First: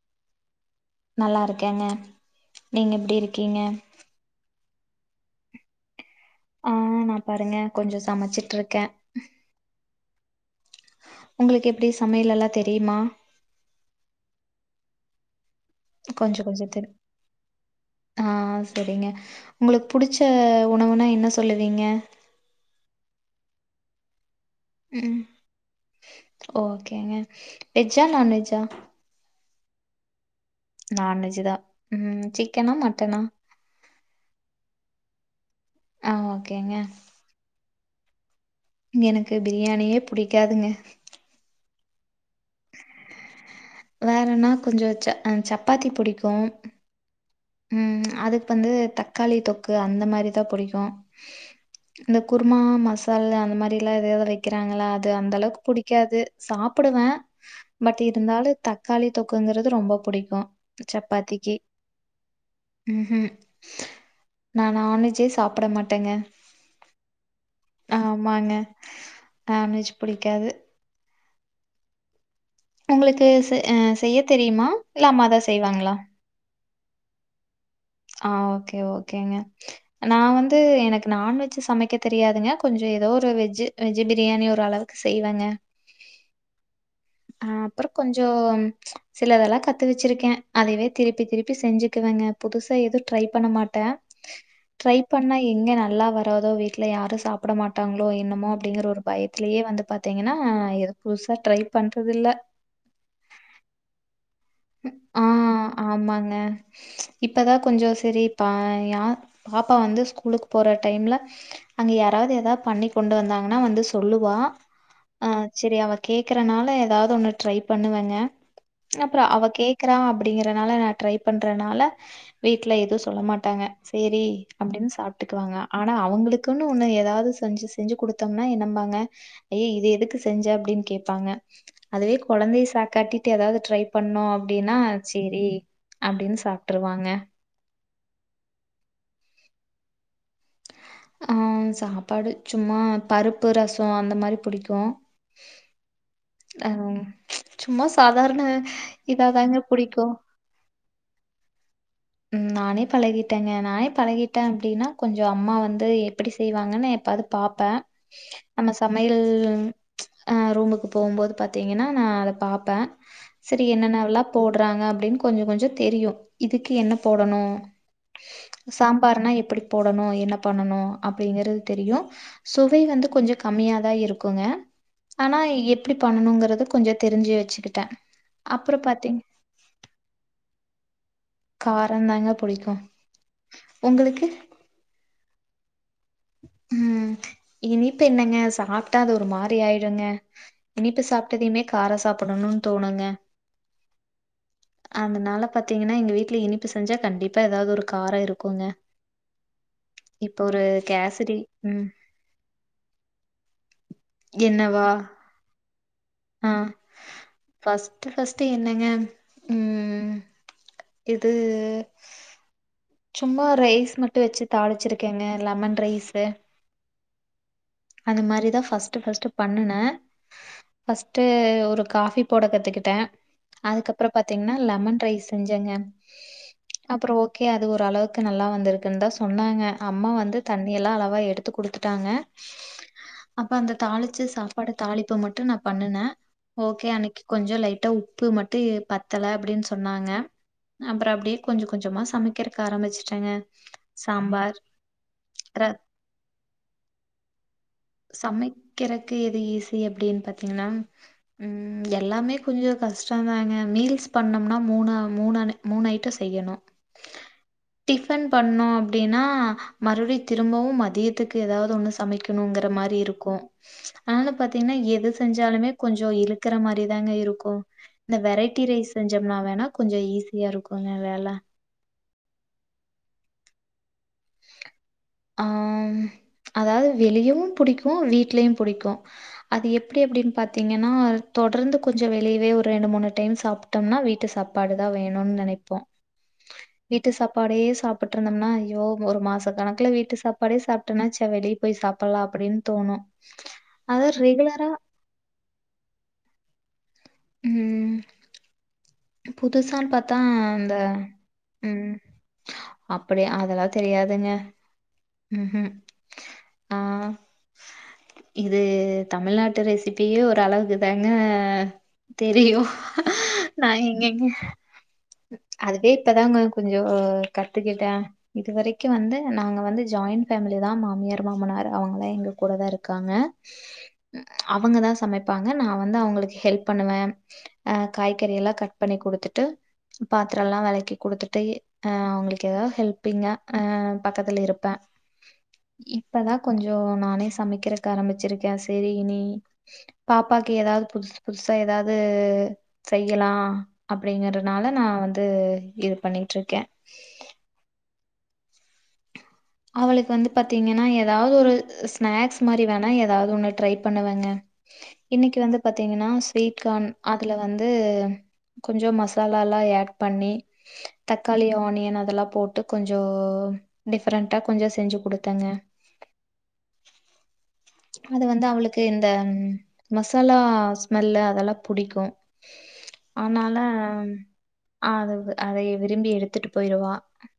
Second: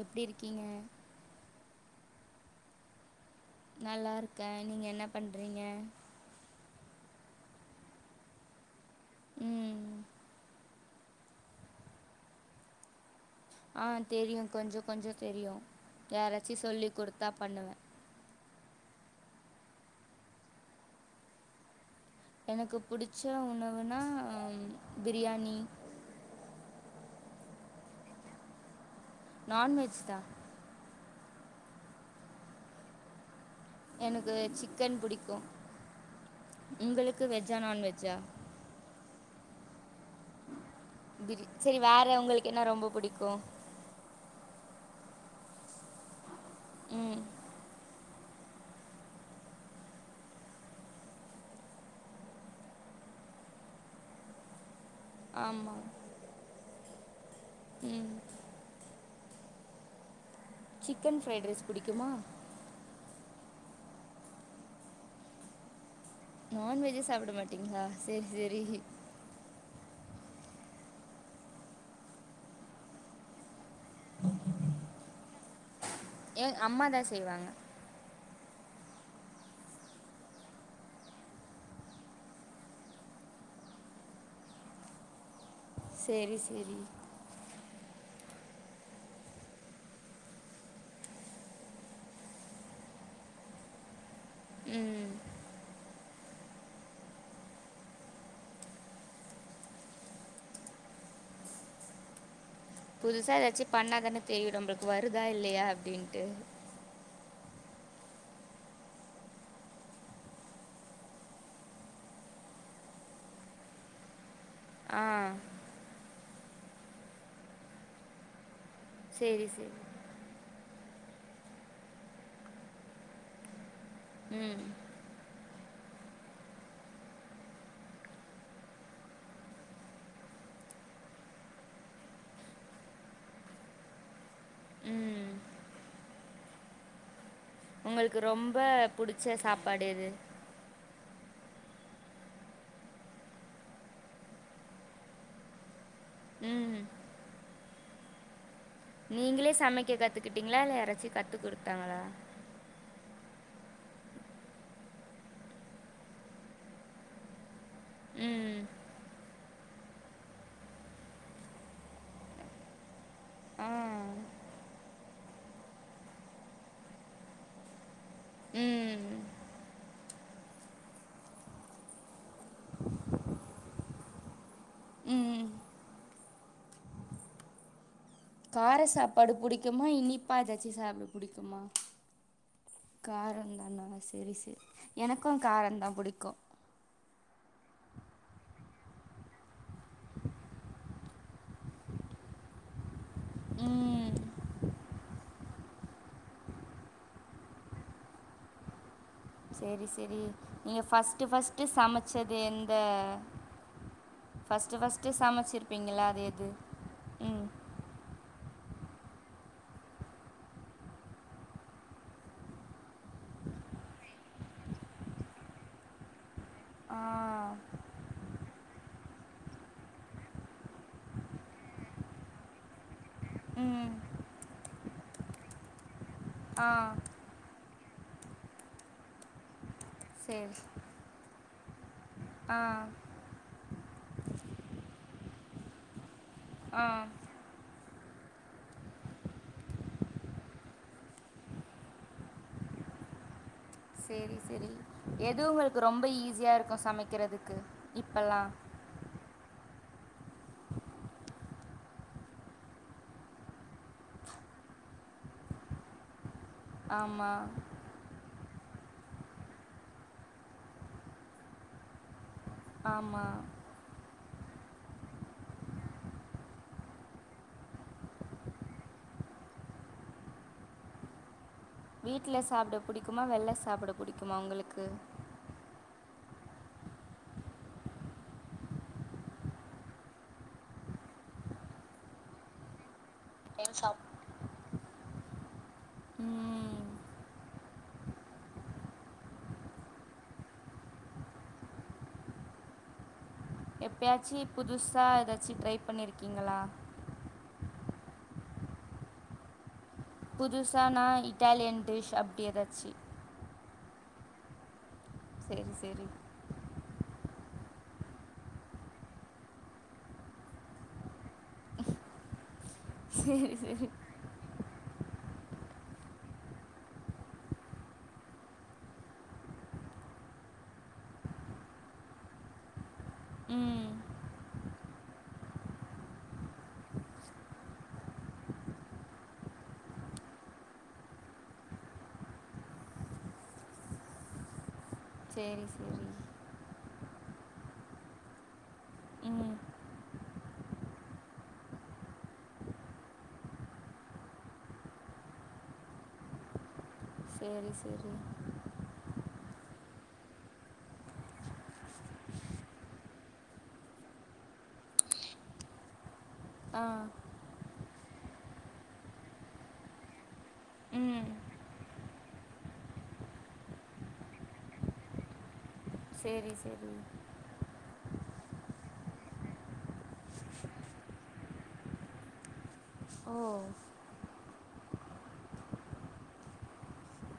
எப்டி இருக்கீங்க நல்லா இருக்கேங்க நீங்க எப்டி இருக்க நல்லா இருக்கே நீங்க என்ன பண்றீங்க அஹ் நா பாருங்க கொஞ்சம் சமச்சிட்டு இருக்கே ம் உங்களுக்கு எப்டி சமையலெல்லா தெரியுமா அஹ் தெரியும் கொஞ்ச கொஞ்ச தெரியும் கொஞ்சோ யாராச்சு கொஞ்சோ சொல்லி குடுத்தா பண்ணுவே சேரிங்க உங்களுக்கு புடிச்ச உணவுனா என்ன சொல்லுவீங்க எனக்கு புடிச்ச உணவுனா ம் ஓகேங்க வெஜ் ஆ நான்வெஜ் ஆ நான்வெஜ் தான் நான்வெஜ் தான் ம் சிக்கனா மட்டனா எனக்கு சிக்கன் புடிக்கும் ஆ ஓகேங்க உங்களுக்கு வெஜ்ஆ நான்வெஜ் ஆ எனக்கு பிரியாணியே புடிக்காதுங்க சேரி வேற உங்களுக்கு என்ன ரொம்ப புடிக்கும் வேறன்னா கொஞ்சம் சப்பாத்தி புடிக்கும் உம் ம் அதுக்கு வந்து தக்காளி தொக்கு அந்த மாதிரிதான் புடிக்கும் இந்த குருமா மசாலா அந்த மாதிரி எல்லாம் எதாவது வைக்கிறாங்களா அது அந்த அளவுக்கு ஆமா பிடிக்காது சாப்பிடுவேன் பட் ம் இருந்தாலும் தக்காளி தொக்குங்கிறது ரொம்ப பிடிக்கும் சிக்கன் ஃப்ரைடு ரைஸ் பிடிக்குமா உஹும் நா நான்வெஜ்யே சாப்பிட மாட் டேங்க நான்வெஜ்ஜே சாப்ட மாட்டீங்களா சேரி ஆமாங்க சேரி நான்வெஜ் பிடிக்காது உங்களுக்கு செய்ய தெரியுமா இல்லா அம்மாதா செய்வாங்களா அம்மாதா செய்வாங்க ஆ ஓகே ஓகேங்க நா வந்து எனக்கு நான்வெஜ் சமைக்க தெரியாதுங்க கொஞ்ச ஏதோ ஒரு வெஜ்ஜீ வெஜ்ஜி பிரியாணி ஒர் அளவுக்கு செய்வங்க சேரி சேரி ஆ அப்றோ கொஞ்ச சிலதெல்லா கத்து வச்சிருக்கே அதுவே திருப்பி திருப்பி செஞ்சுக்குவே இல்லங்க புதுசா எதுவ் ட்ரை பண்ண மாட்டே ட்ரை ம் பண்ணா எங்க நல்லா வரு வீட்ல யாரு சாப்ட மாட்டாங்களோ என்னமோ அப்டிங்கிற ஒரு பயத்திலேயே வந்து பாத்தீங்கன்னா எதுவ் புதுசா ட்ரை பண்றது இல்ல புதுசா எதாச்சு பண்ணாதான தெரியு நம்ளுக்கு வருதா இல்லையா அப்டின்ட்டு இப்போ தா கொஞ்ச சரி பா யா பாப்பா வந்து ஸ்கூலுக்கு போற டைம்ல அங்க யார வது எதாது பண்ணி கொண்டு வந்தாங்கன்னா வந்து சொல்லுவா ஆ கேக்கறனால ஏதாவது ஒண்ணு ட்ரை பண்ணுவேங்க அப்புற அவ சேரி சேரி கேக்கறா அப்படிங்கறனால நா ட்ரை பண்றனால வீட்ல எது சொல்ல மாட்டாங்க சேரி ம் அப்டின்னு சாப்ட்டுக்குவாங்க ஆனா அவங்களுக்குன்னு ஒன்னு ஏதாவது செஞ்சி செஞ்சி கொடுத்தோம்னா என்னம்பாங்க ஐய இது எதுக்கு செஞ்ச அப்டி கேட்பாங்க அதுவே குழந்தைய சாக்காட்டிட்டு ஏதாவது ட்ரை பண்ணோ அப்டின்னா ம் சேரி அப்டின்னு சாப்ட்டுருவாங்க உங்களுக்கு ரொம்ப புடிச்ச சாப்பாடு எது ஆ சாப்பாடு சும்மா பருப்பு ரச அந்த மாரி புடிக்கு ம் சும்மா சாதாரண நீங்களே இதாதாங்க சமைக்க புடிக்கு கத்துக்கிட்டீங்களா இல்ல யாராச்சு கத்துக்கொடுத்தங்கலா ம் நானே பழகிட்டேங்க நானே பழகிட்டே அப்டின்னா கொஞ்ச அம்மா வந்து எப்டி செய்வாங்கன்னு பாத் பாப்பே ம் நம்ம சமையல் ஆ ரூமுக்கு போம்போது பாத்தீங்கன்னா நா அத பாப்பே சரி ஆ என்னனவெல்லா போட்றா அப்டின்னு கொஞ்ச கொஞ்ச தெரியு இதுக்கு என்ன போடணு ம் சாம்பார்னா எப்படி போடணு என்ன பண்ணணு அப்டிங்கறது தெரியு சுவை வந்து கொ கொஞ்ச கம்மியாதா இருக்குங்க ஆனா ம் எப்டி பண்ணணுங்கறத கொஞ்ச தெரிஞ்சு வச்சுக்கிட்டே கார சாப்பாடு புடிக்குமா இனிப்பா எதாச்சு சாப்ட புடிக் காரம் தாங்க புடிக்கும். காரம் தானா உங்களுக்கு? சரி சரி எனக்கு கார தா புடிக்கு ம் இனிப்பு என்னங்க சாப்ட்டா அது ஒரு மாரி ஆயிடுங்க இனிப்பு சாப்ட்டதையுமே கார சாப்படனு சாப்பிடணும் தோணுங்க ம் அந்தனால பாத்தீங்கன்னா எங்க வீட்ல இனிப்பு செஞ்சா கண்டிப்பா எதாது ஒரு கார இருக்குங்க சேரி சேரி இப்ப ஒரு நீங்க ஃபஸ்ட்டு கேசரி ஃபஸ்ட்டு ம் சமச்சது எந்த ஃபஸ்ட்டு என்னவா ஃபஸ்ட்டு சமச்சிரு ப்பிங்கள அது எது ம் டு என்னங்க ம் இது சும்மா ரைஸ் மட்டு வச்சு தாளிச்சிருக்கங்க லெமன் ரைசு ஆ அது மாரி தா ஃபஸ்ட்டு ஃபஸ்ட்டு பன்னுன ஃபஸ்ட்டு ஒரு காஃபி போட கத்துகிட்ட ம் அதுக்கப்பற பாத்தீங்கனா லெமன் ரைஸ் செஞ்சங்க ஆ அப்றோ ஓகே அது ஓரளவுக்கு நல்லா வந்துருக்குன்னு தா சொன்னாங்க அம்மா வந்து சரி தண்ணியெல்லா அளவா எடுத்து குடுத் டுத்துட்டாங்க ஆ அப்ப அந்த தாளிச்ச சாப்பாடு தாளிப்ப மட்டு நா பண்ணுன ஆ ஓகே அன்னைக் கொஞ்ச லைட்டா உப்பு மட்டு பத்தல அப்டின்னு சொன்னாங்க அப்றோ அப்டியே கொஞ்ச கொஞ்சமா சமக்கிறதுகு ஆரம்பிச்சிட்டங்க கேசரி எது உங்களுக்கு ரொம்ப ஈஸியா இருக்கு சமைக்கிறதுக்கு இப்போல்லாம் சமைக்கிறக்கு எது ஈஸ் இது எப்டினு பாத்தீங்கனம் உம் எல்லாமே கொஞ்சோ கஷ்டோ தாங்க மீல்ஸ் பண்ணம்னா மு மூணாமூணானு மூணு ஐட்டோ செய்யனு ஆமாம் டிபன் பண்ணோ அப்டினா மறுவடி திரும்பவு மதியத்துக்கு ஏதாது ஒண்ணு சமைக்கணுக ட்ட மாரி இருக்கு ஆமாம் ஆனல பாத்தீங்னா எது செஞ்சாலுமே கொஞ்சோ இருக்கற மாரிதாங்க இருக்கு இந்த வெரைட்டி ரைஸ் செஞ்சோம்னா வேணா கொஞ்சோ ஈஸியா இருக்குங்க வேல வீட்ல சாப்பட புடிக்குமா வெள்ள சாப்பட புடிக்குமா உங்களுக்கு ஆம் அதாவ்து வெளியவு புடிக்கு வீட்லயு புடிக்கு அது எப்டி அப்டினு பாத்தீங்கன்னால் தோ தொடர்ந்து கொஞ்சோ வெளியவே ஒரு ரெண்டு மூணு டைம் ஏன் சாப்டம்னா சாப் வீட்டு சாப்பாடு தா வேணுனு நெனைப்போ ம் வீட்டு சாப்பாடயே சாப்புட்டு இருந்தம்னா ஐயோ ஒரு மாச கணக்குல வீட் ட்டு சாப்பாடே சாப்டனா சே வெளிய போய் சாப்டலா அப்டினு தோணு எப்யாச்சு புதுசா ஏதாச்சு ட்ரை பண்ணிருக்கீங்களா உம் புதுசா னு பாத் தா அந்த புதுசாக நான் இட்டாலியன் ம் டிஷ் அப்படி ஏதாச்சும் அப்டி அதுலாவுத் தெரியாதுங்க சேரி ம்ஹ்ம். சேரி ஆ இது தமிழ்நாட்டு ரெசிபியு ஒரு அளவுக்குதாங்க தெரியு சரி நா சரி எங்கங்க அதுவே இப்பதாங்க கொஞ்சோ கத்துக்கிட்டே இது வரைக்கு வந்து நாங்க வந்து ஜாயின் பேமிலிதா மாமியார் மாமனார் அவுங்களா எங்க கூட தா இருக்காங்க ம் அவுங்க தா சமை பாங்க நா வந்து அவுங்களுக்கு ஹெல்ப் பண்ணுவே ஆ காய்கறியெல்லா கட் பண்ணி குடுத்துட்டு பாத்தரலா வெளக்கி குடுத்துட்டு அஹ் அவுங்களுக்கு ஏதாவது ஹெல்பிங்கா அஹ் பக்கத்துல இருப்பே சேரி சேரி கொஞ்சோ நானே சமைக்கிறதுகு ஆரம்பிச்சிருக்கே சேரி இனி ம் பாப்பாக்கு ஏதாவ்து புதுசு புதுஸ் சா எதாது செய்யலா அப்டிங்கிறனால நா வந்து இது பண்ணிட்ருக்கே சேரி சேரி அவளுக்கு வந்து பாத்தீங்கனா ஏதாவது ஒரு ஸ்நாக்ஸ் மாரி வேணா ஏதாவது ஒண்ணு ட்ரை பண்ணுவங்க இன்னைக்கு வந்து பாத்தீங்கனா ஸ்வீட் ஆ கான் அதுல வந்து கொஞ்சோ மசாலல்லா யட் பண்ணி ம் தக்காளி ஆனியன் அதெல்லா போட்டு கொஞ்சோ டிஃப் ப்ரெண்டா கொஞ்சோ செஞ்சு குடுத்தேங்க சேரி சேரி அது வந்து அவளுக்கு இந்த மசாலா ஸ்மெல்லு அதெல்லா புடிக்கு ஓ ஆனால ஆ அது அதயே விரும்பி எடுத்துட்டு போயிருவா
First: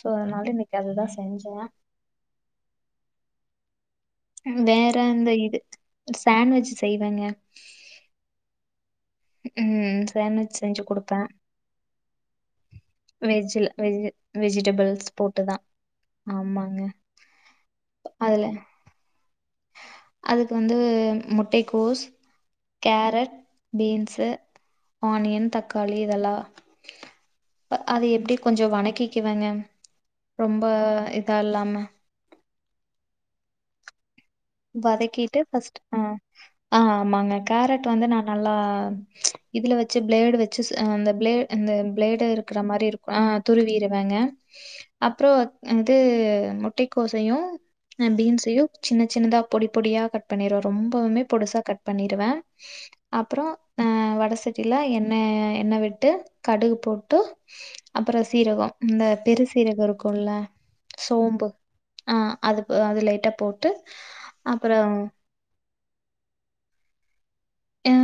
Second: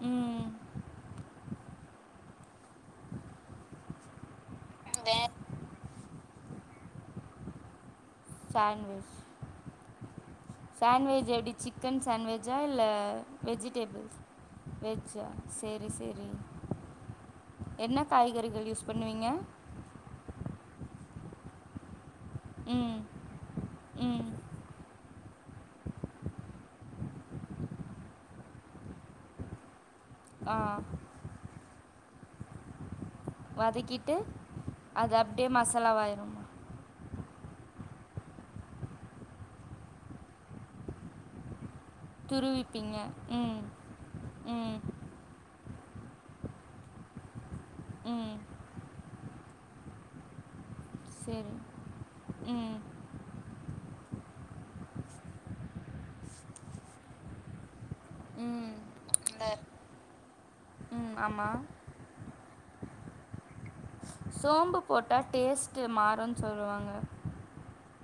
சோ அதனால ம் இன்னைக்கு அதுதா செஞ்ஜே வேற இந்த இது சாண்ட்விச் செய்வேங்க சாண்ட்விச் ம் உம் சேண்ட்வெஜ் சாண்ட்வெஜ் எப்டி சிக்கன் சாண்ட்வெஜா இல்ல வெஜ்ல வெஜ் வெஜிடேபிள்ஸ் வெஜிடபிள்ஸ் வெஜ்ஜா போட்டுதா சேரி சேரி ஆமாங்க என்ன அதுல காய்கறிகள் யூஸ் பண்ணுவீங்க அதுக்கு வந்து முட்டை கோஸ் ம் கேரட் பீன்ஸ்சு ம் ஆனியன் தக்காளி இதெல்லா அ அது எப்டி கொஞ்சோ வணக்கிக்குவேங்க ஆ ரொம்ப இதா இல்லாம வதக்கி வதக்கிட்டு பர்ஸ்ட் அ ஆமாங்கா காரட் வந்து நா நல்லா இதுல வெச்சு பிளேடு வெச்சு ம் இந்த பிளே பிளேடு இருக்கிற மாறி துருவிப்பீங்க இருக்கு அ ம் துருவிறுவங்க ம் அப்றோ என்னது முட்டைக்கோசையு ம் பீன்ஸையு சின்ன சின்னதா பொடி பொடியா கட் பண்ணிருவே ரொம்பவுமே சரி பொடுசா கட் பண்ணிருவே ம் அப்றோ அ வட சட்டியில எண்ணெய எண்ணெய விட்டு கடுகு போட்டு அப்றோ சீரகோ ம் இந்த பெருசீரகோ இருக்குல்ல ம் சோம்பு ஆமாம் அ அது அது லைட்டா போட்டு சோம்பு அப்புறம் போட்டா டேஸ்ட்டு மாறுன்னு சொல்லுவாங்க அ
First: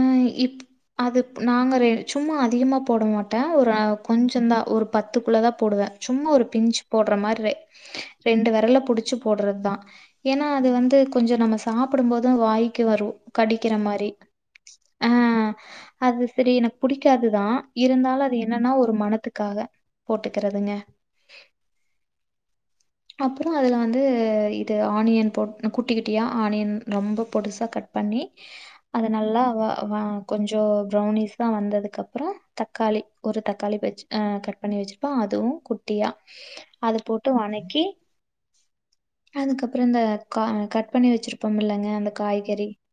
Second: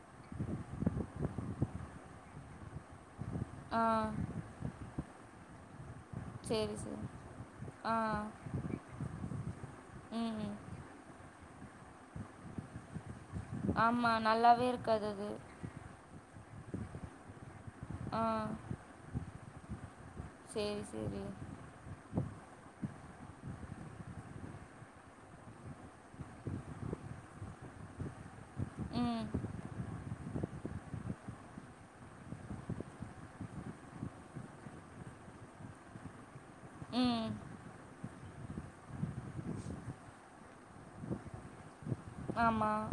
இப் அது நாங்க சும்மா அதிகமாக போட மாட்டோ ஒரு ஆ கொஞ்சந்தா ஒரு பத்துக்குள்ள தா போடுவே சும்மா ஒரு சரி பிஞ்சு சரி போட்ற மாறி ஆ ரெண்டு விரல புடிச்சு போட்றது தா ஏன்னா ம் அது வந்து கொஞ்ச நம்ம சாப்பிடும் போது வாய்கு வரு கடிக்கிற மாரி [unintelligible] அது செரி எனக்கு புடிக்காதுதா இருந்தாலு ஆ அது என்னன்னா ஒரு மனத்துக்காக போட்டுக்கறதுங்க சரி சரி அப்றோ அதுல வந்து இது ஆனியன் போட் குட்டி குட்டியா ஆனியன் ரொம்ப பொடுசா கட் பண்ணி அது ம் நல்லா வ வ கொஞ்சோ பிரவுனிஸ்சா வந்ததுக்கு அப்றோ தக்கா ளி ஒரு தக்காளி வெச் அ கட் பண்ணி வெச்சுருப்பே அதுவு குட்டியா அது ம் போட்டு வணக் கி அதுக்கப்றோ இந்த கட் பண்ணி வெச்சிருப்போம்ல்லங்க அந்த காய்கறி ஆமாம்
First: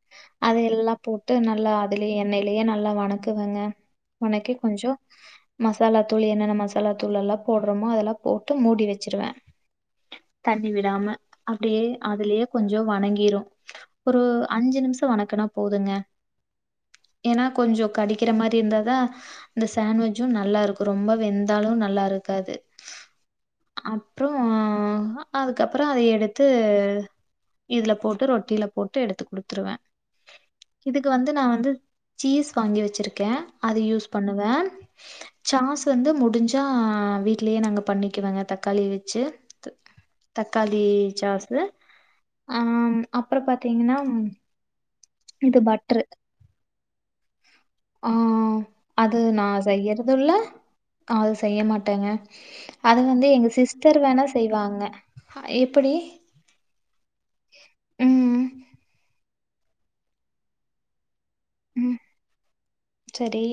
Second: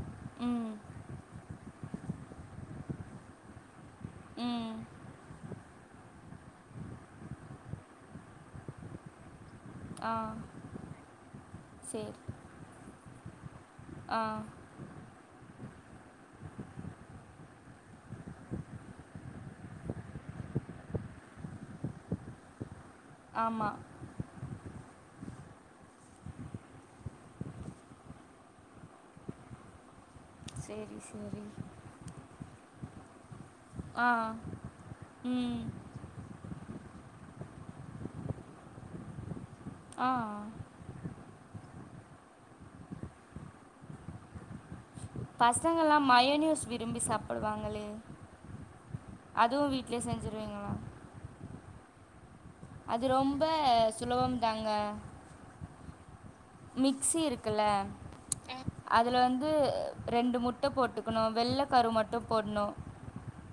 அது ம் எல்லா போட்டு நல்லா அதுலயே எண்ணெயிலயே நல்லா வணக்குவங்க வணக்கி ம் கொஞ்சோ மசாலா தூள் என்னென்ன மசாலா தூள் எல்லா போட்றமோ அதெல்லா போட்டு மூடி வெச் வெச்சிருவ ஆ தண்ணி விடாம அப்டியே சரி அதுலயே கொஞ்சோ கொஞ்சோ வணங்கிரும் ஒரு ஆ அஞ்சு நிமிஷோ வணக்குன்னா போதுங்க ஏன்னா கொஞ்சோ கடிக்கிற மாரி இருந்தாதா அந்த சாண்ட்வெஜ்சும நல்லா இருக்கு ரொம்ப வெந்தாலு நல்லா இருக் க்காது ஆமா அ அதுக்கப்றோ அத எடுத்து இதுல போட்டு ரொட்டில போட்டு எடுத்து குடுத்துருவே சரி இதுக்கு வந்து நா சரி வந்து சீஸ் வாங்கி வெச்சிருக்கே அத யூஸ் ஆ பண்ணுவே ம் சாஸ் வந்து முடிஞ்ச சா வீட்லயே நாங்க பண்ணிக்குவங்க தக்காளி வெச்சு ஆ தக்காளி சாஸ் அ அப்றோ பாத்தீங்கன்னா இது பட்ரு பசங்கல்லா மயோனூஸ் விரும்பி சாப்டுவாங்களே ஆ அதுவு வீட்ல மே செஞ்சுருவீங்களா அ அது செய்ய மாட் அது ரொம்ப [unintelligible] வேணா சுலபம் செய்வாங்க எப்டி மிக்சி இருக்குல்ல ம் அதுல வந்து ரெண்டு முட்ட போட்டு கனு வெள்ள கரு ம். மட்டு போட்ணு சரி.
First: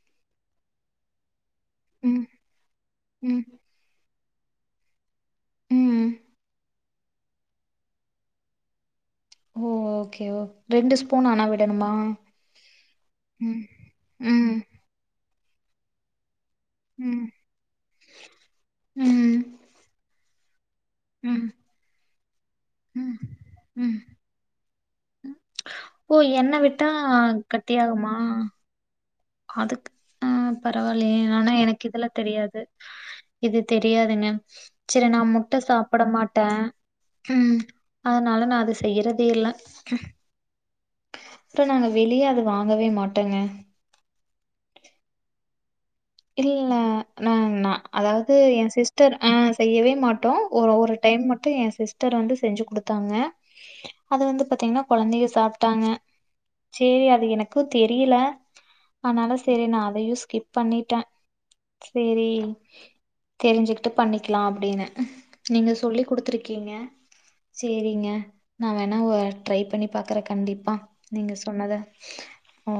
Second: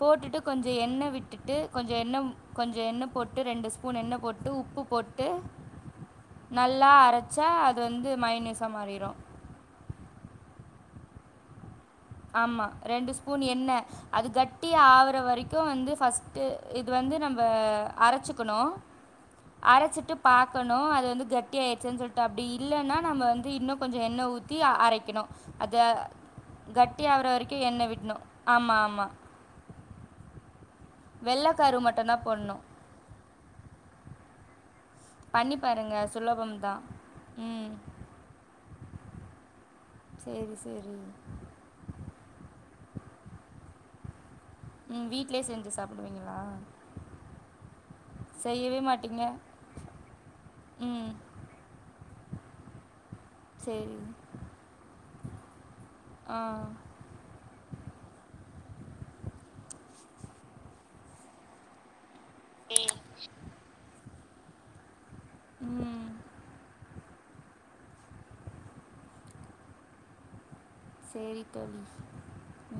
போட்டுட்டு கொஞ்சோ எண்ண விட் விட்டுட்டு கொஞ்சோ எண்ண ம், கொஞ்சோ எண்ண போட்டு ம், ரெண்டு ஸ்பூன் எண்ண போட்டு உப்பு போட்டு ம். நல்லா அரச்சா அது வந்து மையோனிசா மாறிரு ஓ ஓகே ஓ ரெண்டு ஸ்பூன் எண்ண விட ஆமா ரெண்டு ஸ்பூன் எண்ண அது ம், கட்டி ஆவுற வரைக்கு வந்து ஃபஸ்டு இது வந்து ம், நம்ப அரச்சிக்கணு ம், அரச்சிட்டு பா கணு அது வந்து ம், கட்டி ஆயிடுச்சுனு சொல்ட்டு அப்டி இல்லைன்னா நம்ம ம், வந்து ம். இன்னுகொஞ்சோ எண்ண ஊத்தி அரைக்கணு அது ஓ! எண்ணெய் விட்டா கட்டி ஆகுற வரைக்கு எண்ண விடணு ஆமா ஆமா அதுக் அ பரவாயில்லயே வெள்ளைக்கரு எனக்கு இதெல்லா மட்டும்தான் தெரியாது போடணும் இது தெரியாதுங்க செரி நா பண்ணி முட்ட சாப்ட பாருங்கள் மாட்ட சுலபம் தான் ம் அதனால நா அது செய்யிறதே இல்ல சரி சரி [unintelligible] நாங்க வெளிய அது வாங்கவே மாட்டோங்க ம் வீட்லேயே செஞ்சு சாப் இல்ல நா நா அதாவது என் செய்யவே சிஸ்டர் மாட்டீங்க ஆஹ் செய்யவே மாட்டோ ஒரு ஒரு ம் டைம் நேத்து மட்டு எ சிஸ்டர் வந்து செஞ்சு குடுத்தாங்க சரி அது வந்து பாத்தீங்னா கொழந்தைங்க சாப் ட்டாங்க ஆ சேரி அது எனக்கு தெரியல அனால சேரி நா அதையு ஸ்கிப் பண்ணிட்டே சேரி தெரிஞ்சுகிட்டு பண்ணிக்கிலா அப்டின்னு நீங்க சொல்லி ம் குடுத்துருக்கீங்க சேரிங்க நா வேணா ஒ ட்ரை பண்ணி பாக்குறே கண்டிப்பா நீங்க சரி சொன்னத தோழி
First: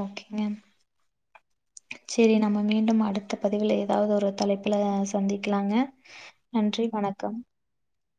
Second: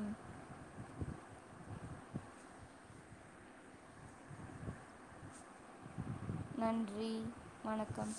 ம் சேரி நம்ம மீண்டும் அடுத்த பதிவுல ஏதாவது ஒரு தலைப்புல சந்திக்கலாங்க நன்றி வணக்கம்